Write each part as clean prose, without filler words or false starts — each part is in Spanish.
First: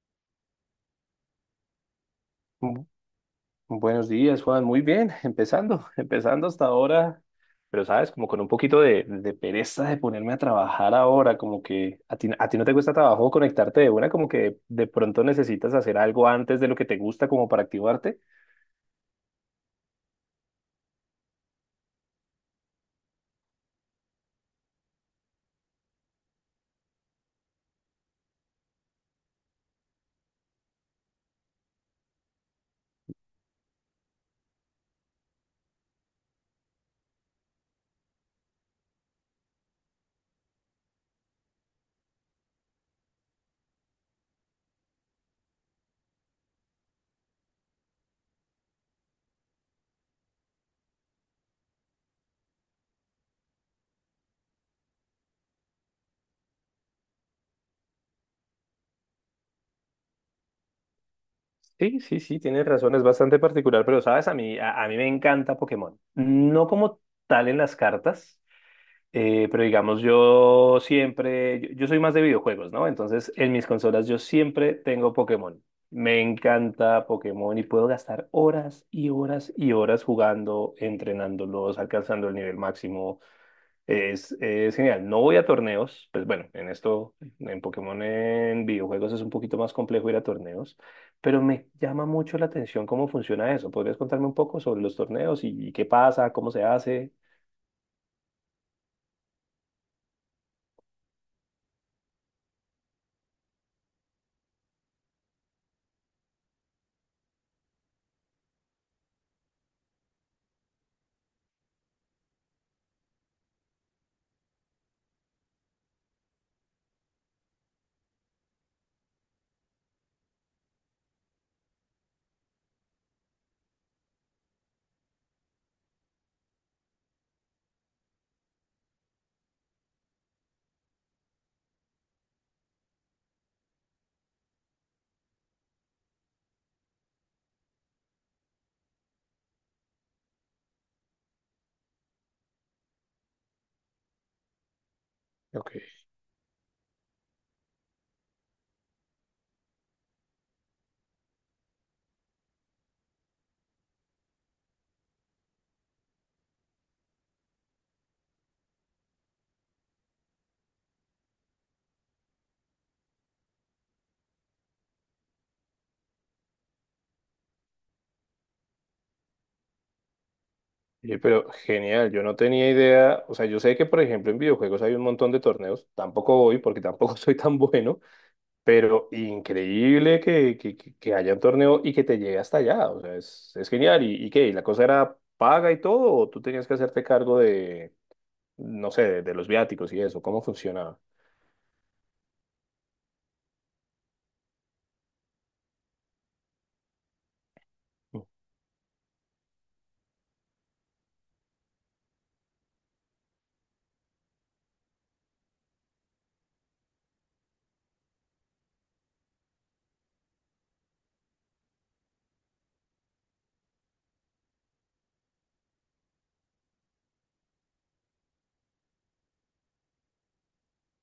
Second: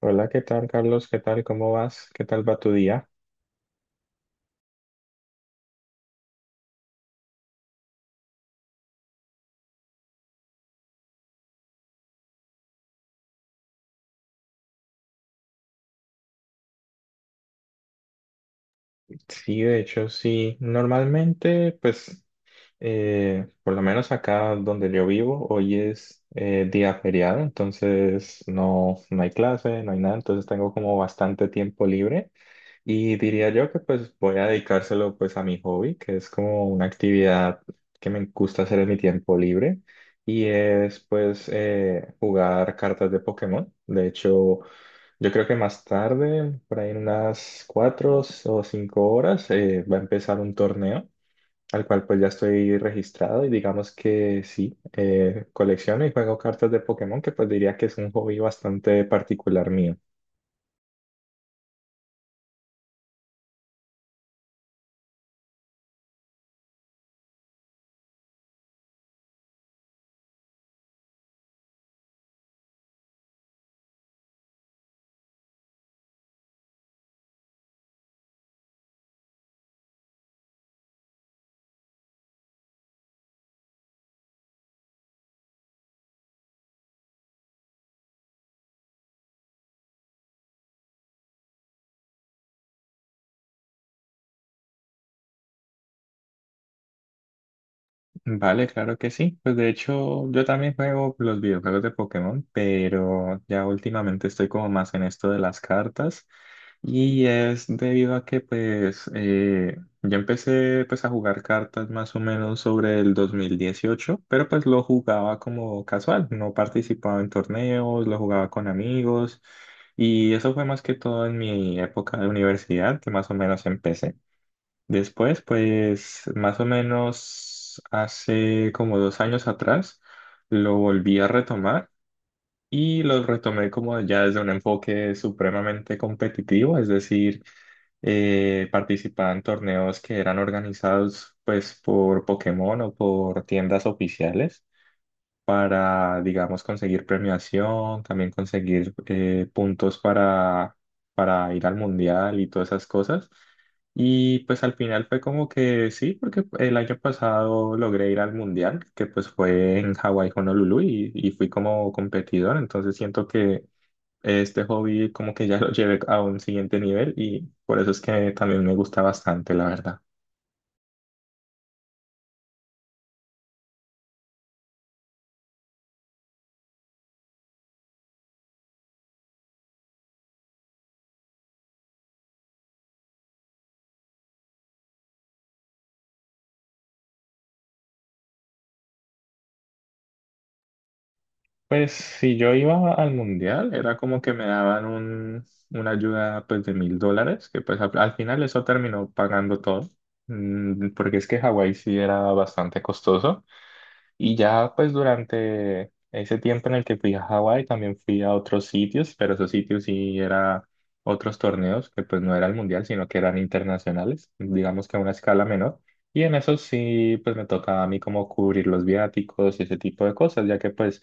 Hola, ¿qué tal, Carlos? ¿Qué tal? ¿Cómo vas? ¿Qué tal va tu Bu- día? Buenos días, Juan. Muy bien, empezando, empezando hasta ahora, pero sabes, como con un poquito de pereza de ponerme a trabajar ahora, como que a ti, a ti, no te cuesta trabajo conectarte de una, como que de pronto necesitas hacer algo antes de lo que te gusta como para activarte. Sí, de hecho, sí. Normalmente, pues, por lo menos acá donde yo vivo, hoy es día feriado, entonces no, no hay clase, no hay nada, entonces tengo como bastante tiempo libre y diría yo que pues voy a dedicárselo pues a mi hobby, que es como una actividad que me gusta hacer en mi tiempo libre y es pues jugar cartas de Pokémon. De hecho. Yo creo que más tarde, por ahí en unas 4 o 5 horas, va a empezar un torneo al cual pues ya estoy registrado y digamos que sí, colecciono y juego cartas de Pokémon, que pues diría que es un hobby bastante particular mío. Sí, sí, sí, tienes razón, es bastante particular, pero sabes, a mí, a mí me encanta Pokémon. No como tal en las cartas. Pero digamos, yo siempre, yo soy más de videojuegos, ¿no? Entonces, en mis consolas yo siempre tengo Pokémon. Me encanta Pokémon y puedo gastar horas y horas y horas jugando, entrenándolos, alcanzando el nivel máximo. Es genial. No voy a torneos, pues bueno, en esto, en Pokémon, en videojuegos es un poquito más complejo ir a torneos, pero me llama mucho la atención cómo funciona eso. ¿Podrías contarme un poco sobre los torneos y qué pasa, cómo se hace? Vale, claro que sí. Pues de hecho, yo también juego los videojuegos de Pokémon, pero ya últimamente estoy como más en esto de las cartas. Y es debido a que pues yo empecé pues a jugar cartas más o menos sobre el 2018, pero pues lo jugaba como casual, no participaba en torneos, lo jugaba con amigos. Y eso fue más que todo en mi época de universidad, que más o menos empecé. Después, pues más o menos hace como 2 años atrás, lo volví a retomar y lo retomé como ya desde un enfoque supremamente competitivo, es decir, participaba en torneos que eran organizados pues por Pokémon o por tiendas oficiales Ok. para, digamos, conseguir premiación, también conseguir puntos para ir al mundial y todas esas cosas. Y pues al final fue como que sí, porque el año pasado logré ir al mundial, que pues fue en Hawái, Honolulu, y fui como competidor, entonces siento que este hobby como que ya lo llevé a un siguiente nivel y por eso es que también me gusta bastante, la verdad. Oye, pero genial, yo no tenía idea, o sea, yo sé que por ejemplo en videojuegos hay un montón de torneos, tampoco voy porque tampoco soy tan bueno, pero increíble que haya un torneo y que te llegue hasta allá, o sea, es genial. Y qué? ¿Y la cosa era paga y todo o tú tenías que hacerte cargo de, no sé, de los viáticos y eso? ¿Cómo funcionaba? Pues si yo iba al mundial, era como que me daban una ayuda pues de $1.000, que pues al final eso terminó pagando todo, porque es que Hawái sí era bastante costoso. Y ya pues durante ese tiempo en el que fui a Hawái también fui a otros sitios, pero esos sitios sí era otros torneos que pues no era el mundial, sino que eran internacionales, digamos que a una escala menor. Y en eso sí pues me tocaba a mí como cubrir los viáticos y ese tipo de cosas, ya que pues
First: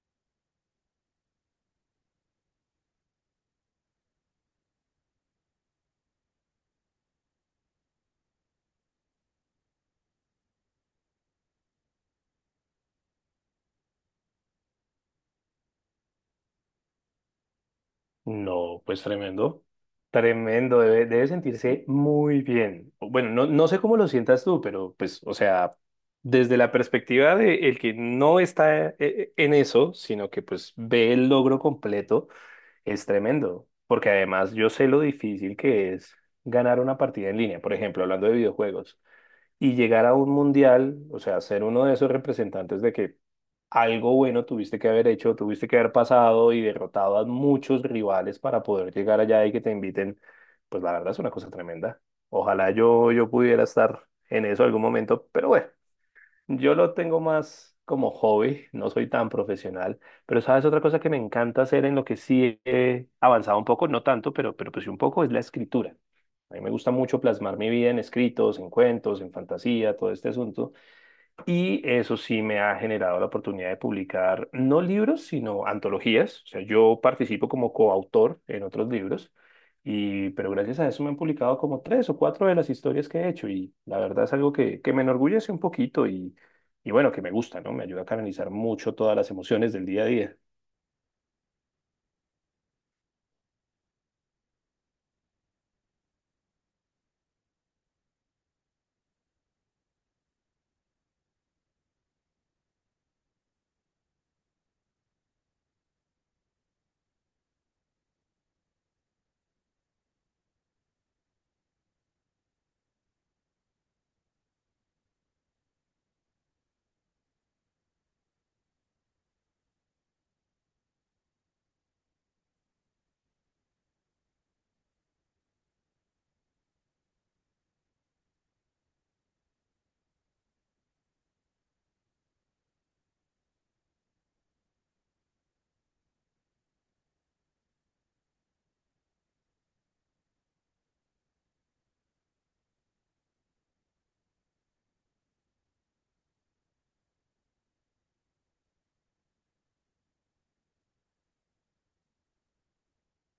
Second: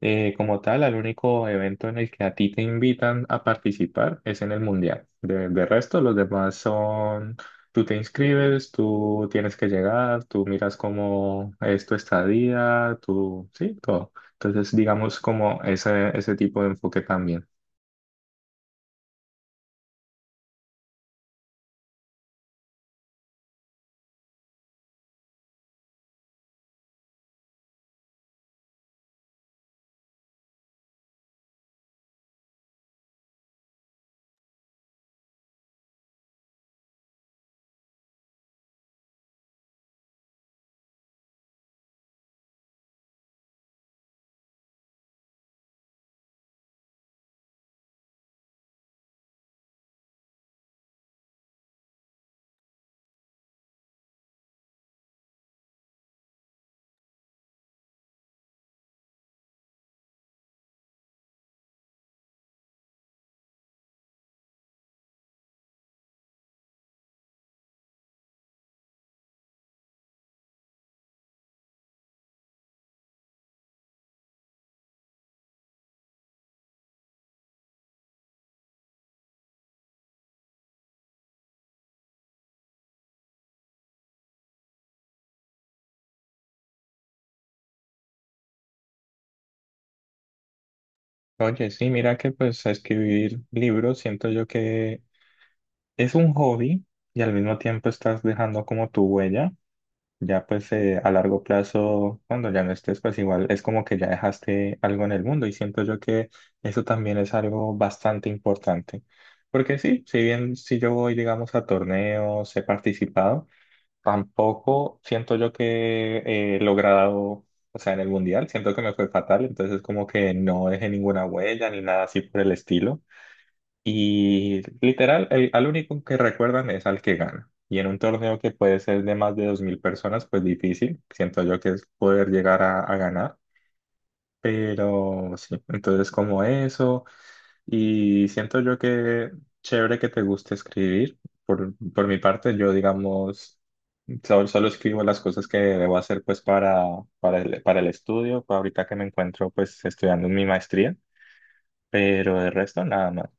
como tal el único evento en el que a ti te invitan a participar es en el mundial. De resto los demás son. Tú te inscribes, tú tienes que llegar, tú miras cómo es tu estadía, tú, sí, todo. Entonces, digamos como ese tipo de enfoque también. No, pues tremendo. Tremendo, debe sentirse muy bien. Bueno, no, no sé cómo lo sientas tú, pero pues, o sea, desde la perspectiva de el que no está en eso, sino que pues ve el logro completo, es tremendo. Porque además yo sé lo difícil que es ganar una partida en línea, por ejemplo, hablando de videojuegos y llegar a un mundial, o sea, ser uno de esos representantes de que algo bueno tuviste que haber hecho, tuviste que haber pasado y derrotado a muchos rivales para poder llegar allá y que te inviten, pues la verdad es una cosa tremenda. Ojalá yo pudiera estar en eso algún momento, pero bueno, yo lo tengo más como hobby, no soy tan profesional, pero sabes otra cosa que me encanta hacer en lo que sí he avanzado un poco, no tanto, pero pues sí un poco, es la escritura. A mí me gusta mucho plasmar mi vida en escritos, en cuentos, en fantasía, todo este asunto. Y eso sí me ha generado la oportunidad de publicar no libros, sino antologías. O sea, yo participo como coautor en otros libros, y, pero gracias a eso me han publicado como tres o cuatro de las historias que he hecho. Y la verdad es algo que me enorgullece un poquito y bueno, que me gusta, ¿no? Me ayuda a canalizar mucho todas las emociones del día a día. Oye, sí, mira que pues escribir libros siento yo que es un hobby y al mismo tiempo estás dejando como tu huella. Ya pues a largo plazo, cuando ya no estés, pues igual es como que ya dejaste algo en el mundo y siento yo que eso también es algo bastante importante. Porque sí, si bien si yo voy, digamos, a torneos, he participado, tampoco siento yo que he logrado, o sea, en el mundial, siento que me fue fatal, entonces como que no dejé ninguna huella ni nada así por el estilo. Y literal, al único que recuerdan es al que gana. Y en un torneo que puede ser de más de 2.000 personas, pues difícil, siento yo que es poder llegar a ganar. Pero sí, entonces como eso, y siento yo que chévere que te guste escribir. Por mi parte, yo digamos, solo escribo las cosas que debo hacer pues para, para el estudio, ahorita que me encuentro pues estudiando mi maestría, pero el resto nada más.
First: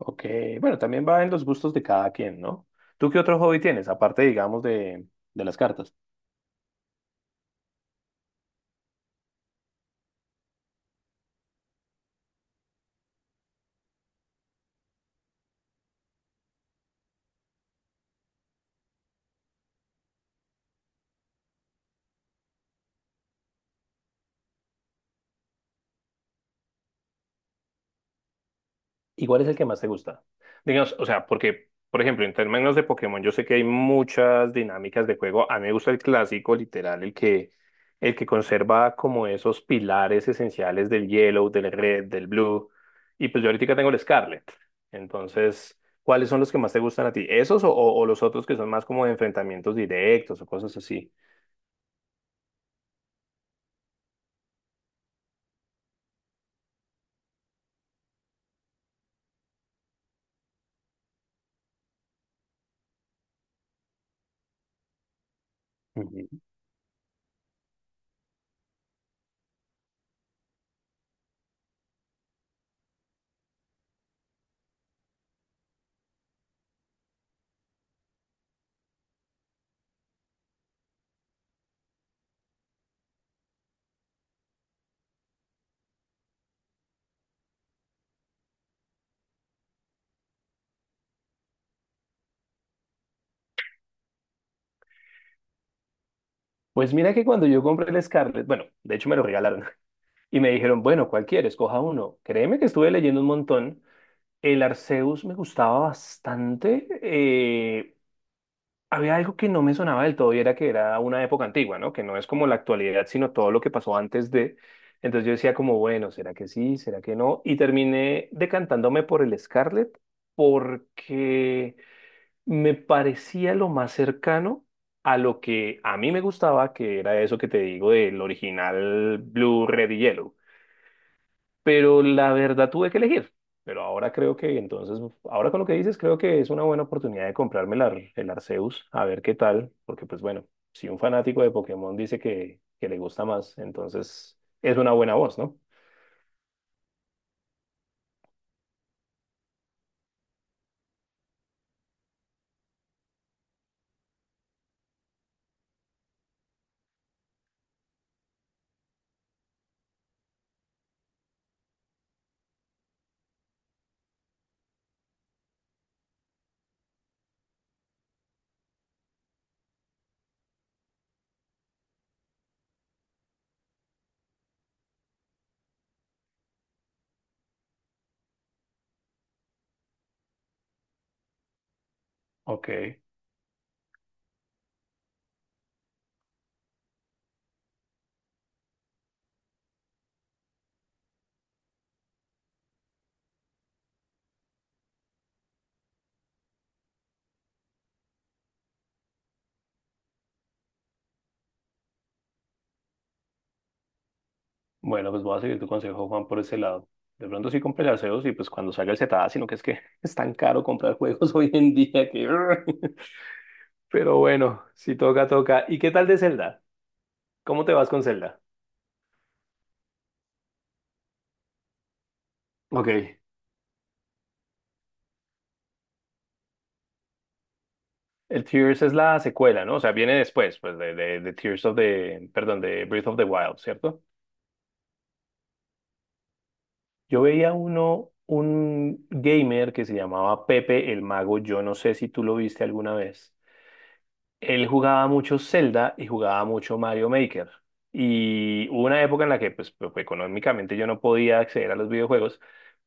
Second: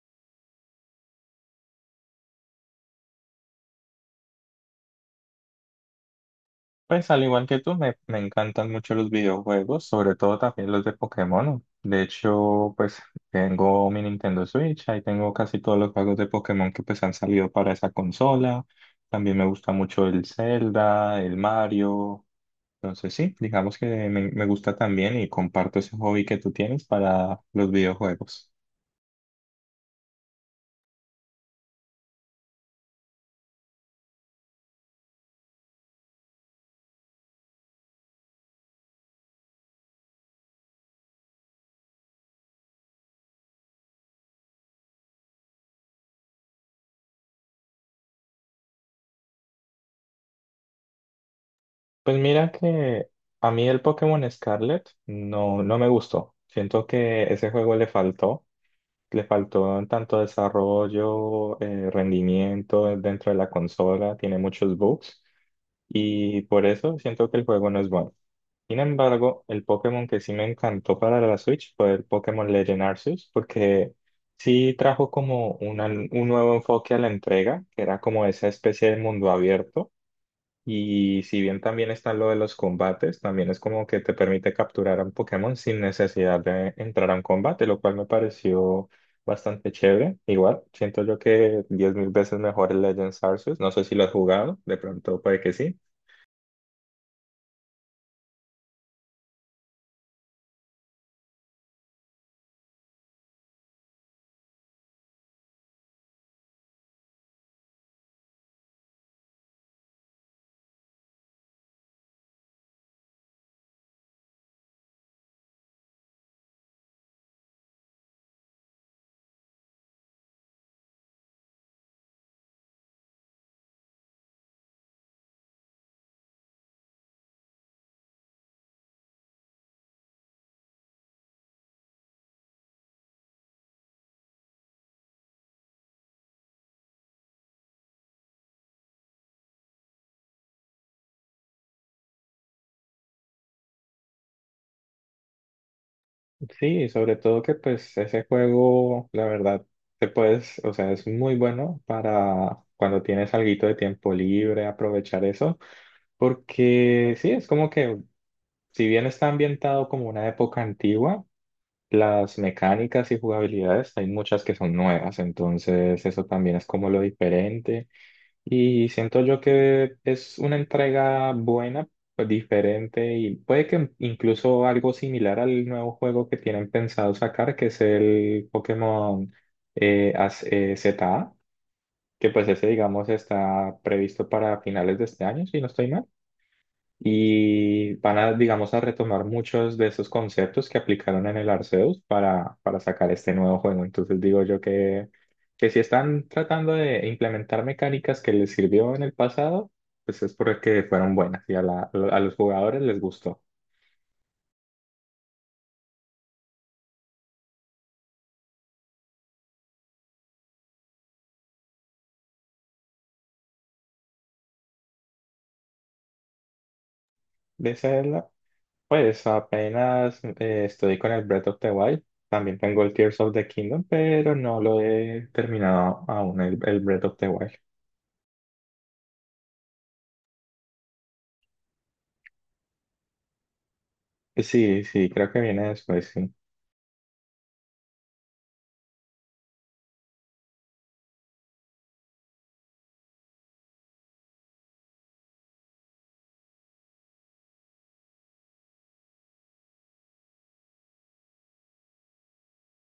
Ok, bueno, también va en los gustos de cada quien, ¿no? ¿Tú qué otro hobby tienes, aparte, digamos, de las cartas? Pues al igual que tú, me encantan mucho los videojuegos, sobre todo también los de Pokémon. De hecho, pues tengo mi Nintendo Switch, ahí tengo casi todos los juegos de Pokémon que pues han salido para esa consola. También me gusta mucho el Zelda, el Mario. Entonces sí, digamos que me gusta también y comparto ese hobby que tú tienes para los videojuegos. ¿Y cuál es el que más te gusta? Digamos, o sea, porque, por ejemplo, en términos de Pokémon, yo sé que hay muchas dinámicas de juego. A mí me gusta el clásico, literal, el que conserva como esos pilares esenciales del Yellow, del Red, del Blue. Y pues yo ahorita tengo el Scarlet. Entonces, ¿cuáles son los que más te gustan a ti? ¿Esos o, o los otros que son más como de enfrentamientos directos o cosas así? Pues mira que a mí el Pokémon Scarlet no, no me gustó. Siento que ese juego le faltó. Le faltó tanto desarrollo, rendimiento dentro de la consola, tiene muchos bugs Ujú. y por eso siento que el juego no es bueno. Sin embargo, el Pokémon que sí me encantó para la Switch fue el Pokémon Legend Arceus, porque sí trajo como un nuevo enfoque a la entrega, que era como esa especie de mundo abierto y si bien también está lo de los combates, también es como que te permite capturar a un Pokémon sin necesidad de entrar a un combate, lo cual me pareció bastante chévere. Igual, siento yo que 10.000 veces mejor el Legends Arceus. No sé si lo has jugado, de pronto puede que sí. Pues mira que cuando yo compré el Scarlet, bueno, de hecho me lo regalaron y me dijeron, bueno, ¿cuál quieres? Coja uno. Créeme que estuve leyendo un montón. El Arceus me gustaba bastante. Había algo que no me sonaba del todo y era que era una época antigua, ¿no? Que no es como la actualidad, sino todo lo que pasó antes de. Entonces yo decía como, bueno, ¿será que sí? ¿Será que no? Y terminé decantándome por el Scarlet porque me parecía lo más cercano a lo que a mí me gustaba, que era eso que te digo del original Blue, Red y Yellow, pero la verdad tuve que elegir. Pero ahora creo que, entonces, ahora con lo que dices, creo que es una buena oportunidad de comprarme el, el Arceus, a ver qué tal, porque pues bueno, si un fanático de Pokémon dice que le gusta más, entonces es una buena voz, ¿no? Sí, y sobre todo que pues ese juego, la verdad, te puedes, o sea, es muy bueno para cuando tienes alguito de tiempo libre, aprovechar eso, porque sí, es como que si bien está ambientado como una época antigua. Las mecánicas y jugabilidades, hay muchas que son nuevas, entonces eso también es como lo diferente. Y siento yo que es una entrega buena, pues, diferente y puede que incluso algo similar al nuevo juego que tienen pensado sacar, que es el Pokémon ZA, que pues ese Ok, digamos está previsto para finales de este año, si no estoy mal y van a, digamos, a retomar muchos de esos conceptos que aplicaron en el Arceus para sacar este nuevo juego. Entonces digo yo que si están tratando de implementar mecánicas que les sirvió en el pasado, pues es porque fueron buenas y a los jugadores les gustó. bueno, pues voy a seguir tu consejo, Juan, por ese lado. De pronto sí compré el Arceus y pues cuando salga el Cetada, sino que es que es tan caro comprar juegos hoy en día que… Pero bueno, si toca, toca. ¿Y qué tal de Zelda? ¿Cómo te De vas con Zelda, Zelda? pues apenas estoy con el Breath of the Wild. También tengo el Ok. Tears of the Kingdom, pero no lo he terminado aún, el Breath of the Wild. El Tears es la secuela, ¿no? O sea, viene después, pues, de Tears of the, perdón, de Breath of the Wild, ¿cierto? Sí, sí, creo que viene después, sí. Yo veía uno, un gamer que se llamaba Pepe el Mago, yo no sé si tú lo viste alguna vez. Él jugaba mucho Zelda y jugaba mucho Mario Maker. Y hubo una época en la que, pues, pues, económicamente yo no podía acceder a los videojuegos,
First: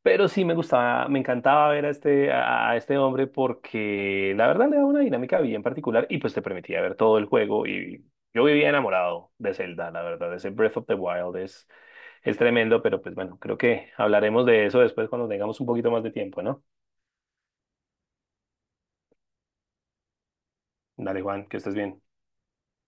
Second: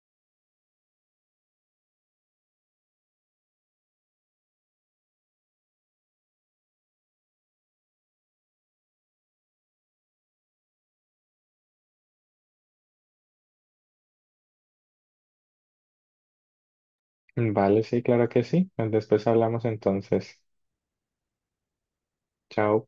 pero sí me gustaba, me encantaba ver a este, a este hombre porque la verdad le daba una dinámica bien particular y pues te permitía ver todo el juego. Y yo vivía enamorado de Zelda, la verdad. Ese Breath of the Wild es tremendo, pero pues bueno, creo que hablaremos de eso después cuando tengamos un poquito más de tiempo, ¿no? Vale, sí, claro que sí. Después hablamos entonces. Dale, Juan, que estés bien. Chao.